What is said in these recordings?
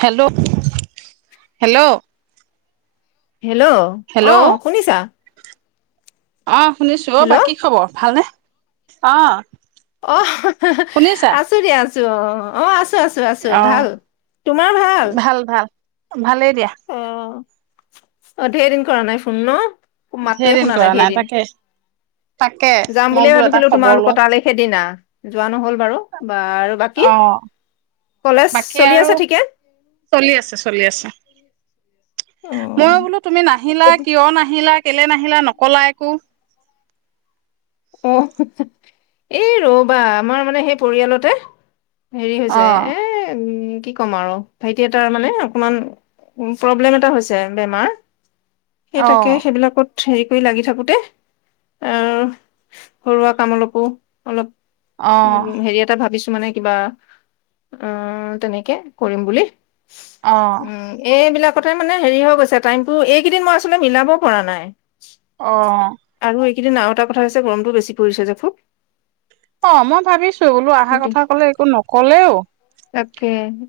Hello, hello hello, hello অ শুনিছা? অ শুনিছোঁ, অ' হেল্ল' বা কি খবৰ ভালনে? অঁ অ' হ হ হ, আছো দিয়া, আছো ছো, অ, অ আছ আছো, আছো, আছো ভাল, তোমাৰ ভাল। ভালেই দিয়া। অ অ', ধেৰ দিন কৰা নাই ফোন ন? ধেৰ মাতটোৱে দিন শুনা কৰা নাই ধেৰদিন, তাকে তাকে যাম মই বুলিয়ে বোলো এটা ভাবিছিলো খবৰ লওঁ তোমালোকৰ তালৈ সেইদিনা, যোৱা নহ'ল বাৰু, বাৰু বাকী? অ কলেজ বাকী চলি আছে আৰু, ঠিকে চলি আছে, চলি আছে। অ ময়ো বোলো তুমি নাহিলা, এতি- কিয় নাহিলা? কেলে নাহিলা নকলা একো। আহ হো হো হো এই ৰবা আমাৰ মানে সেই পৰিয়ালতে হেৰি অ হৈছে এ উম কি ক'ম আৰু ভাইটি এটাৰ মানে অকমান প্ৰব্লেম এটা হৈছে বেমাৰ। সেই অ তাকে সেইবিলাকত হেৰি কৰি লাগি থাকোতে আৰু ঘৰুৱা কাম অলপো অলপো অলপ অ উ হেৰি এটা ভাবিছো। মানে কিবা অ' তেনেকে কৰিম বুলি অ উম এইবিলাক কথাই মানে হেৰি হৈ গৈছে টাইমটো এইকেইদিন মই আচলতে মিলাবও পৰা নাই। অ' কিন্তুাও এটা কথাছে। গৰমতটো বেছি পৰিছে যে খুব। অ' মই ভাবিছো বোলো অহা কথা কলে একো নকলেও।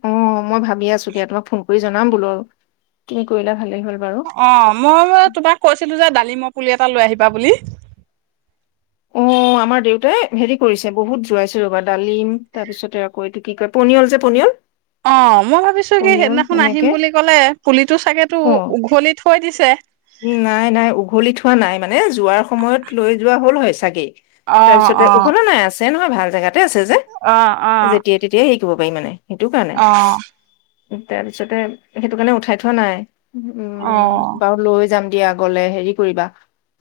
অ'মই ভাবি আছো কিয় তোমাক ফোন কৰি জনাম বোল তুমি কৰিলা। ভালেই হ'ল বাৰু অ'মই তোমাক কৈছিলো যে ডালিম পুলি এটা লৈ আহিবি। বা বুলি অ'আমাৰ দেউতাই হেৰি কৰিছে বহুত জোৱাইছো ৰবা ডালিম তাৰপিছতে আকৌ এইটো কি কয় পনিয়ল যে পনিয়ল। অ'মই ভাবিছো কি পনিয়ল সেইদিনাখন আহিম এনেকে বুলি ক'লে পুলিটো চাগেতো অ উঘলি কৈ দিছে। নাই, নাই উঘলি থোৱা নাই মানে যোৱাৰ সময়ত লৈ যোৱা হল, হয় চাগেই। অ তাৰপিছতে অ উপলা নেছ। নহয় ভাল জেগাত এই আছে যে অ অ যেতিয়া তেতিয়া হবএই মানে? সেইটো কাৰণে অ উ তাৰ পিছতে সেইটো কাৰণে উঠাই থোৱা নাই। অ উম বাৰু লৈ যাম দিয়া গলে হেৰি কৰিবা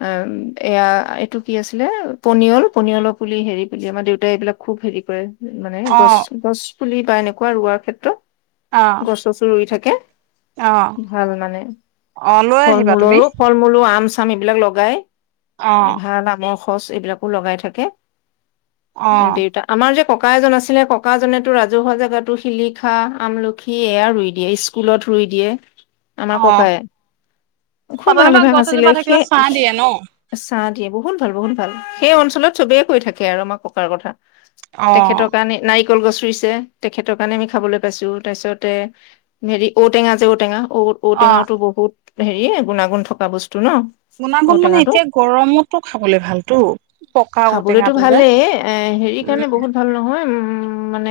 অ'এয়া এইটো কি আছিলে পনিয়ল পনিয়লৰ পুলি হেৰি প আমাৰ দেউতাই এইবিলাক খুব হেৰি কৰে। মানে অ গছ, গছ পুলি বা এনেকুৱা ৰোৱাৰ ক্ষেত্ৰত অ গচ্ছচো ৰুই থাকে। অ কি ভাল মানে। অ লৈ ফল আহিবা তুমি মূলৰো, ফল মূলো আম। চাম! এই বিলাক লগাই। অ এই ভাল নামৰ। খচ, এইবিলাকো লগাই থাকে। অ দেউতা আমাৰ যে! ককা এজন আছিলে। ককাাজনেতো ৰাজহুৱা জেগাতো শিলিখা, আমলখি এয়া ৰুই দিয়ে স্কুলত ৰুই দিয়ে। আমাৰ অ ককাই। অ খুব ভালে তেনেকুৱা ভাগ গছ আছিলে। এজোপা থাকিলে সেই ছাঁ দিয়ে ন চাহ দিয়ে। বহুত ভাল। বহুত ভাল। সেই অঞ্চলত চবেই। কৈ থাকে আৰু আমাক ককাৰ কথা। অ তেখেতৰ কাৰণে নাই কল গছ ৰুইছে। তেখেতৰ কাৰণে আমি খাবলৈ পাইছো। তাৰপিছতে হেৰি ঔ টেঙা যে ঔ টেঙা। ঔ ঔ অ টেঙাটো বহুত। হেৰি গুণাগুণ থকা বস্তু। ন গুনা গুণ মানে ঔটেঙাটো এতিয়া গৰমতো খাবলে ভালতো। পকাও খাবলৈতো ঔটেঙাটো যে ভালেই, এ হেৰি কাৰণে উম। বহুত ভাল নহয় উম মানে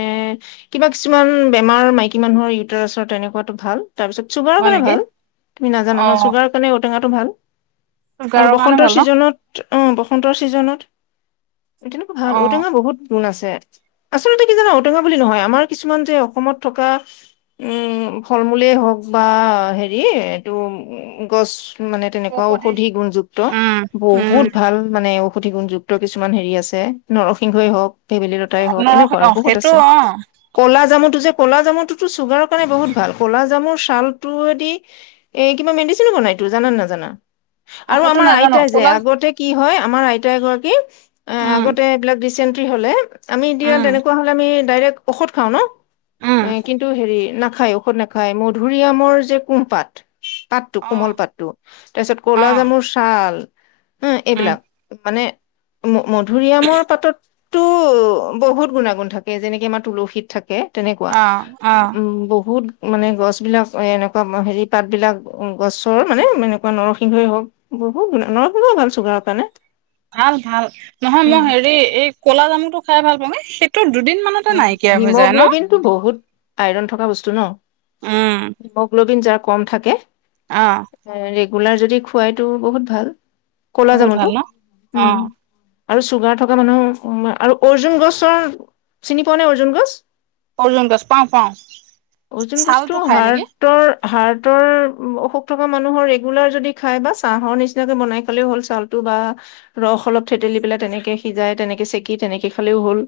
কিবা কিছুমান বেমাৰ মাইকী মানুহৰ ইউটাৰাছৰ তেনেকুৱাতো ভাল। তাৰপিছত চুগাৰ হয় কৰে নেকি ভাল। নাজানা অ ন চুগাৰ কাৰণে। ঔ টেঙাটো ভাল। আৰু চুগাৰৰ কাৰণে বসন্তৰ ভাল ন ছিজনত। অ' বসন্তৰ ছিজনত। এ তেনেকুৱ ভাল অ ঔটেঙা বহুত গু আছে। আচলতে কি জানা? ঔটেঙা বুলি নহয় আমাৰ কিছুমান যে অসমত থকা উম ফল মূলে হওক বা হেৰি। এইটো গছ। মানে তেনেকুৱা ঔষধি গুণযুক্ত উম উম বহুত ভাল, মানে ঔ কুঠি গুণযুক্ত কিছুমান হেৰি আছে। নৰসিংহই হওক। ভেবেলী লতাই হওক, নৰসিংহ এনেকুৱা অ আৰু বহুত সেইটো আছে। অ কলা জামুটো যে। ক'লা জামুটোতো চুগাৰৰ কাৰণে বহুত ভাল। ক'লা জামুৰ ছালটোৱেদি এ কিবা মেডিচিনো বনাইতো জানানে নাজানা? অ আৰু সেইটো আমাৰ নাজানো আইতাই যে ক'লা আগতে কি হয়। আমাৰ আইতা এগৰাকী। অ' উম আগতে এইবিলাক ৰিচেণ্ট। হলে। আমি এতিয়া উম তেনেকুৱা হলে আমি। ডাইৰেক্ট ঔষধ খাওঁ ন উম অ কিন্তু হেৰি নাখ খাই ঔষধ নাখায় মধুৰিআমৰ যে কুঁহপাত পাতটো অ কোমল পাতটো তাৰপিছত অ কলা জামুৰ ছাল উ', উম এইবিলাক মানে মধুৰি আমৰ পাততো বহুত গুণাগুণ থাকে যেনেকে আমাৰ তুলসীত থাকে তেনেকুৱা অ অ উম বহুত মানে গছ বিলাক এ', এনেকুৱা হেৰি পাত বিলাক গছৰ মানে এনেকুৱা নৰসিংহই হওক বহু নৰসিংহ ভাল চুগাৰৰ কাৰণে ভাল ভাল নহয় মই উম হেৰি এই কলা জামু খাই ভাল পা নে সেইটো দুদিন মানতে নাইকিয়া হৈ যায় ন হিমগ্লবিন টো বহুত আইৰণ থকা বস্তু ন উম হিমগ্লবিন যাৰ কম থাকে অ হয় ৰেগ গোলাৰ যদি খোৱাইতো বহুত ভাল ক'লা বহুত যামনতো ভাল ন অ উম', আৰু চুগাৰ থকা মানুহ আৰু অৰ্জুন গছৰ চিনি পোৱা নে অৰ্জুন গছ। অৰ্জুন গছ পাওঁ - পাওঁ অৰ্জুন গছটো ছালটো খাই নেকি? হাৰ্টৰ হাৰ্টৰ অসুখ থকা মানুহৰ ৰেগুলাৰ যদি খাই বা ছাহৰ নিচিনাকে বনাই খালেও হ'ল চাউলটো বা ৰস অলপ থেতেলি পেলাই তেনেকে সিজাই তেনেকে চেকি তেনেকে খালেও হ'ল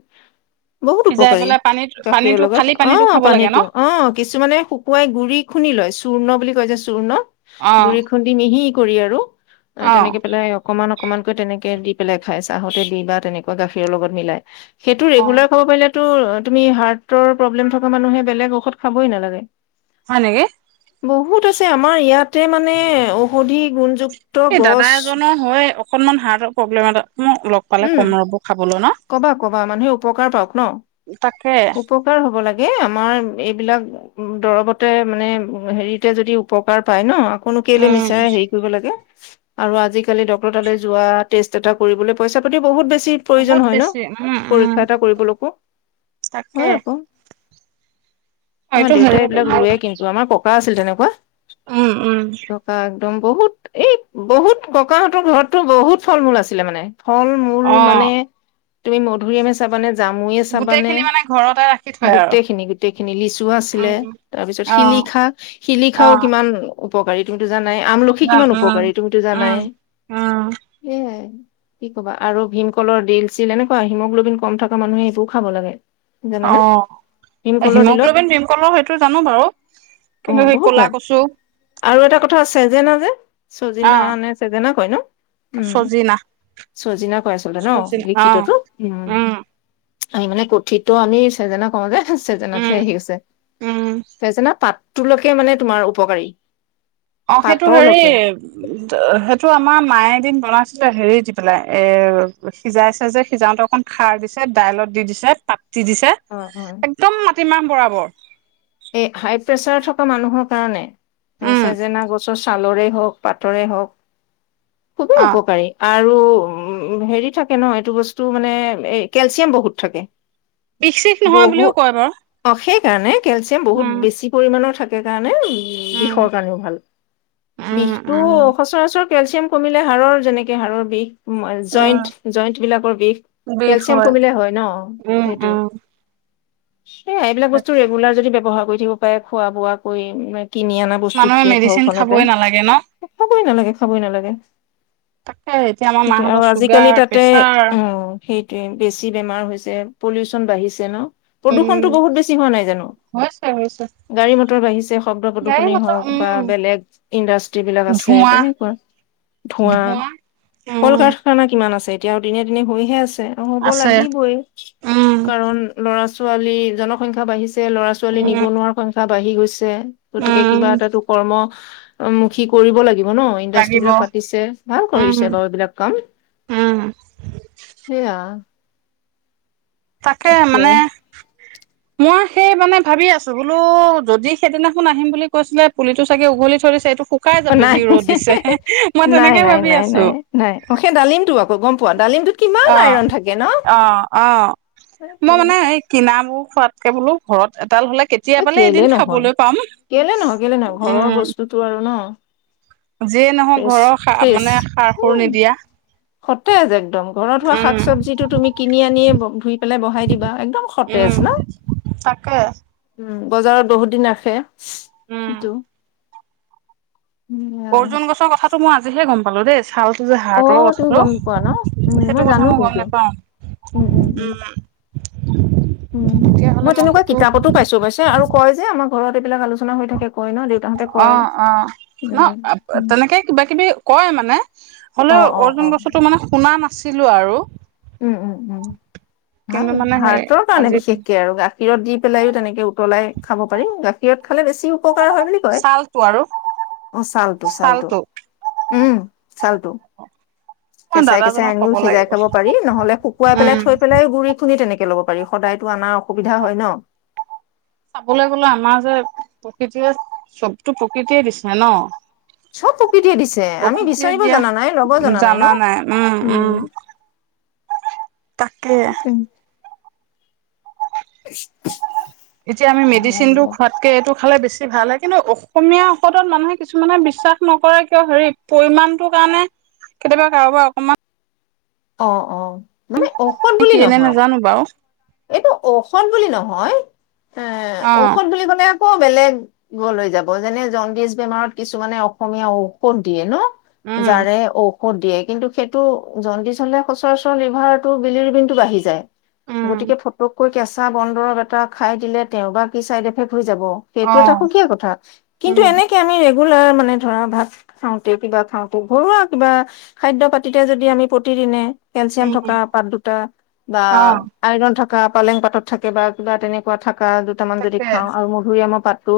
বহুত সিজাই উপকাৰী পেলাই পানীত গাখীৰৰ পানীটো খালি লগত পানীটো অ খাব লাগে ন পানীতো অ কিছুমানে শুকুৱাই গুৰি খুন্দি লয় চূৰ্ণ বুলি কৈ যে চূৰ্ণ অ গুৰি খুন্দি মিহি কৰি আৰু অ ', অ তেনেকে পেলাই অকমান অকমানকৈ তেনেকে দি পেলাই খাই চাহতে দি বা তেনেকুৱা গাখীৰৰ লগত মিলাই সেইটো অ ৰেগুলাৰ সেইটো তুমি হাৰ্টৰ প্ৰব্লেম থকা মানুহে বেলেগ ঔষধ খাবই নালাগে। হয় নেকি বহুত আছে আমাৰ ইয়াতে মানে ঔষধি গুণযু এই দাদা এজনৰ হয় অকণমান হাৰ্টৰ প্ৰব্লেম এটা মই লগ পালে উম কম ৰ'ব খাবলৈ ন কবা কবা মানুহে উপকাৰ পাওক ন তাকে উপকাৰ হ'ব লাগে আমাৰ এইবিলাক দৰৱতে মানে, হেৰিতে যদি উপকাৰ পায় ন', কোনো কেইলে উম মিছাৰে হেৰি কৰিব লাগে। আৰু আজিকালি ডক্তৰৰতালৈ যোৱা টেষ্ট এটা কৰিবলৈ পইছা পাটি বহুত বেছি চিট বহুত প্ৰয়োজন হয় ন বেছি উম উম পৰীক্ষা এটা কৰিবলৈকো। তাকে হয় আকৌ, অ হয়টো হেৰি দেউতাই এইবিলাক তোমাৰ লোৱে কিন্তু আমাৰ ককা আছিল তেনে। উৱা উম উম দম বহুত এই বহুত ককাহঁতৰ ঘৰতটো বহুত ফল মূল আছিলে মানে। হল মোৰ অ মানে তুমি মধুৰিআমে চাবানে জামুয়ে গোটেই চাবানে খিনি মানে ঘৰতে ৰাখি থয় আৰু গোটেইখিনি গোটেইখিনি লিচু উম আছিলে তাৰপিছত অ শিলিখা অ শিলিখাও কিমান উপকাৰি দোবিদ জানাই আমলখি যাম কিমান উম উপকাৰী তুমিতো উম জানাই উম সেয়াই। কি কবা আৰু ভীমকলৰ দিল চিল এনেকুৱা হিমগ্ল'বিন কম থকা মানুহে সেইটোও খাব লাগে। অ জানানে ভিমকলৰ দিলত হিমগ্ল'বিন ভীমকলৰ সেইটো জানো বাৰু অ কিন্তু সেই বহুত ক'লা ভাল কচু আৰু এটা কথা চেজেনা যে অ চজিনা নে চেজেনা কয় ন উম। চজিনা চজিনা কয় আছিলে ন চজিনা অ লিখিততো উম। আমি মানে কুথিত আমি চেজেনা কওঁ যে। হম চেজেনাথু উম আহি আছে উম চেজেনা পাত তুলসীয়ে মানে তোমাৰ উপকাৰী। অ সেইটো হেৰি পাতৰলৈকে সেইটো আমাৰ মায়ে দিন বনাইছিলে হেৰি দি পেলাই এ সিজাইছেযে সিজাওতে অকন খাৰ দিছে দাইলত দি দিছে পাত। দি দিছে অ', একদম কিমান বৰাবৰ? এ হাই প্ৰেচাৰ থকা মানুহৰ কাৰণে! চেজেনা গছ ছালৰে হওক পাটৰে হওক। খুবেই উপকাৰী আ আৰু উ হেৰি থাকে নহয় এইটো বস্তু মানে এই কেলচিয়াম বহুত থাকে। বিশ চিশ নহয় বুলিও কয় বাৰু। কাৰনে কেলচিয়াম বহুত উম বেছি পৰিমাণৰ থাক সেকাৰণে উম উ উম বিষৰ কাৰণেও ভাল উম বিষটো সচৰাচৰ কেলচিয়াম কমিলে হাড়ৰ যেনেকে হাড়ৰ বিষ। উম জইন্ট উম জইন্ট বিলাকৰ বিষ কেলচিয়াম কমিলে হয় ন উম সেইটো। উম সেয়া এইবিলাক বস্তু। যদি ব্যৱহাৰ কৰি থাকিব পাৰে খোৱা বোৱা কৰি কিনি অনা মানুহে বস্তুতকে মেডিচিন ঘৰখনতে খাবই নালাগে ন খাবই নালাগে খাবই নালাগে তাকে এতিয়া আমাৰ সেইটোয়ে আৰু মাহঁতৰ আজিকালি চুগাৰ তাতে প্ৰেচাৰ অ সেইটোয়ে বেছি বেমাৰ হৈছে। পলিউচন বাঢ়িছে ন উম প্ৰদূষণতটো বহুত বেছি হোৱা নাই জানোঁ। হৈছে হৈছে গাড়ী মটৰ বাঢ়িছে শব্দ গাড়ী প্ৰদূষনে মটৰ হওক বা উম বেলেগ ইণ্ডাষ্ট্ৰ্ৰী বিলাক আছে ধোঁৱা তেনেকুৱা ধোৱা ধোঁৱা কল উম কাৰখানা কিমান আছে এতিয়াও দিনে দিনে হৈহে আছে। হ'ব আছে লাগিবই উম কাৰণ ল'ৰা ছোৱালী জনসংখ্যা বাঢ়িছে ল'ৰা ছোৱালী উম নিবনুৱাৰ সংখ্যা বাহি গৈছে গতিকে উম কিবা এটাতটো কৰ্ম অ মুুখী কৰিব লাগিব ন ইণ্ডাষ্ট্ৰী লাগিব বিলাক পাতিছে ভাল উম কৰিছে বাৰু এইবিলাক কাম উম সেইয়া তাকে মানে মই সেই মানে ভাবি আছোঁ বোলো যদি সেইদিনাখন আহিম বুলি কৈছিলে পুলিটো চাগে উঘলি থই‌ দিছে এইটো শুকাই অ যাব নাই যি ৰ'দ দিছে মই নাই তেনেকে নাই ভাবি নাই আছো নাই নাই অ সেই ডালিমটো আকৌ গম পোৱা ডালিমটোত কিমান অ আইৰন থাকে ন অ অ মই মানে এ এই কিনাবোৰ খোৱাতকে বোলো ঘৰত এডাল হলে এ কেতিয়াবালে কেলে এদিন নহয় খাবলৈ পাম কেলে নহয় কেলে নহয় ঘৰৰ উম বস্তুতো আৰু ন। যিয়ে নহওক ফেছ ঘৰৰ সা ফ্ৰেছ মানে সাৰ সুৰ নিদিয়া সতেজ একদম ঘৰত হোৱা উম শাক চবজিটো তুমি কিনি আনিয়ে ধুই পেলাই বহাই দিবা একদম উম সতেজ ন তাকে বজাৰত বহুত দিন ৰাখে। উম কিন্তু অৰ্জুন গছৰ কথাটো মই আজিহে গম দে খালটো যে হাড় অ তলৰ তুমি কথাটো গম নোপোৱা ন উম সেইটো জানো কথা মই কিন্তু গম নোপাওঁ উম উম তেতিয়াহ'লে মই তেনেকুৱা সেইটো কিতাপতো পাইছো পাইছো আৰু কয় যে আমাৰ ঘৰত এইবাক আলোচনা হৈ থাকে কয় ন দেউতাহঁতে অ কয় অ ন উম তেনেকে কিবা কিবি কয় মানে অ হলেও অ অৰ্জুন অ গছতো মানে শুনা ছিলোঁ আৰু উম উম উম ভাল। কিন্তু মানে সেই হাৰ্টৰ কাৰণে আজি বিশেষকে আৰু গা গাখীৰত দি পেলায়ো তেনেকৈ উতলাই খাব পাৰি। গাখীৰত খালে বেছিও ছালটো আৰু ছালটো। উম চালটো [unintelligible] মই কেঁচাই কেঁচাই দাদাজনক আনিও ক'ব সিজাই লাগিব খাব পাৰি, নহলে শুকুৱাই উম পেলাই থৈ পেলাই গুৰি খুন্দি তেনেকে ল'ব পাৰি। সদায়তো অনাৰ অসুবিধা হয় ন? চাবলৈ গলে আমাৰ যে প্ৰকৃতিয়ে চবতো প্ৰকৃতিয়ে দিছে ন? চব প্ৰকৃতিয়ে দিছে। আমি প্ৰকৃতিয়ে বিচাৰিব দিয়া জনা নাই ল'ব জনা নাই ন? উম তাকে [unintelligible] এতিয়া আমি মেডিচিন টো খোৱাতকে এইটো খালে বেছি ভাল হে, কিন্তু অসমীয়া ঔষধত মানুহে কিছুমানে বিশ্বাস নকৰে কিয়, হেৰি পৰিমাণটোৰ কাৰণে কেতিয়াবা কাৰোবাৰ অকণমান অ' অ' মানে ঔষধ বুলি কেলে নহয় নাজানো বাৰু? এইটো ঔষধ বুলি নহয় এ অ ঔষধ বুলি ক'লে আকৌ বেলেগলৈ যাব। যেনে জণ্ডিচ বেমাৰত কিছুমানে অসমীয়া ঔষধ দিয়ে ন? উম জাৰে, ঔ ক'ত দিয়ে? কিন্তু সেইটো জ্ণ্ডিচ হ'লে সচৰাচৰ লিভাৰটো বিলিৰিবিনটো বাঢ়ি যায়। উম গতিকে ফটোকৈ কেছ চা বন দৰৱ এটা খাই দিলে তেওঁৰ বা কি চাইড এফেক্ট হৈ যাব। অ সেইটো এটা সুকীয়া কথা। কিন্তু উম এনেকে আমি মোৰ ল'ৰাৰ, মানে ধৰা ভাত খাওঁতে কিবা খাওঁতে, ঘৰুৱা কিবা খাদ্য পাতিতে যদি, আমি প্ৰতিদিনে কেলচিয়াম থকা উম পাত দুটা, বা অ থকা পালেং পাতত থাকে বা কিবা তেনেকুৱা থাক কাৰ দুটামান যদি তাকে খাওঁ আৰু মধুৰি আমাৰ পাত, তো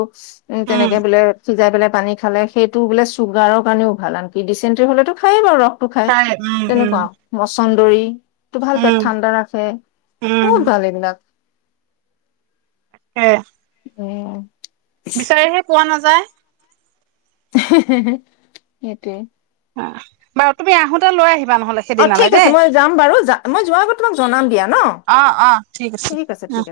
উম তেনেকে বোলে? সিজাই পেলাই পানী খালে, সেইটো বোলে চুগাৰৰ কাৰণেও ভাল আনকি ডিচেণ্টৰী হলে খায়েই বাৰু ৰখ হয়, উম উম চন্দৰী, তোৰ ভাল পেট উম ঠাণ্ডা ৰাখে, উম বহুত ভাল এইবিলাক। [inaudible] উম বিচাৰিহে পোৱা নাযায় [unintelligible] সেইটোৱে। অ বাৰু তুমি আহোতে লৈ আহিবা নহ'লে অ সেইদিনালে ঠিক আছে দেই মই যাম বাৰু যা মই যোৱাৰ আগত তোমাক জনাম দিয়া ন? অ‌ অ ঠিক আছে উম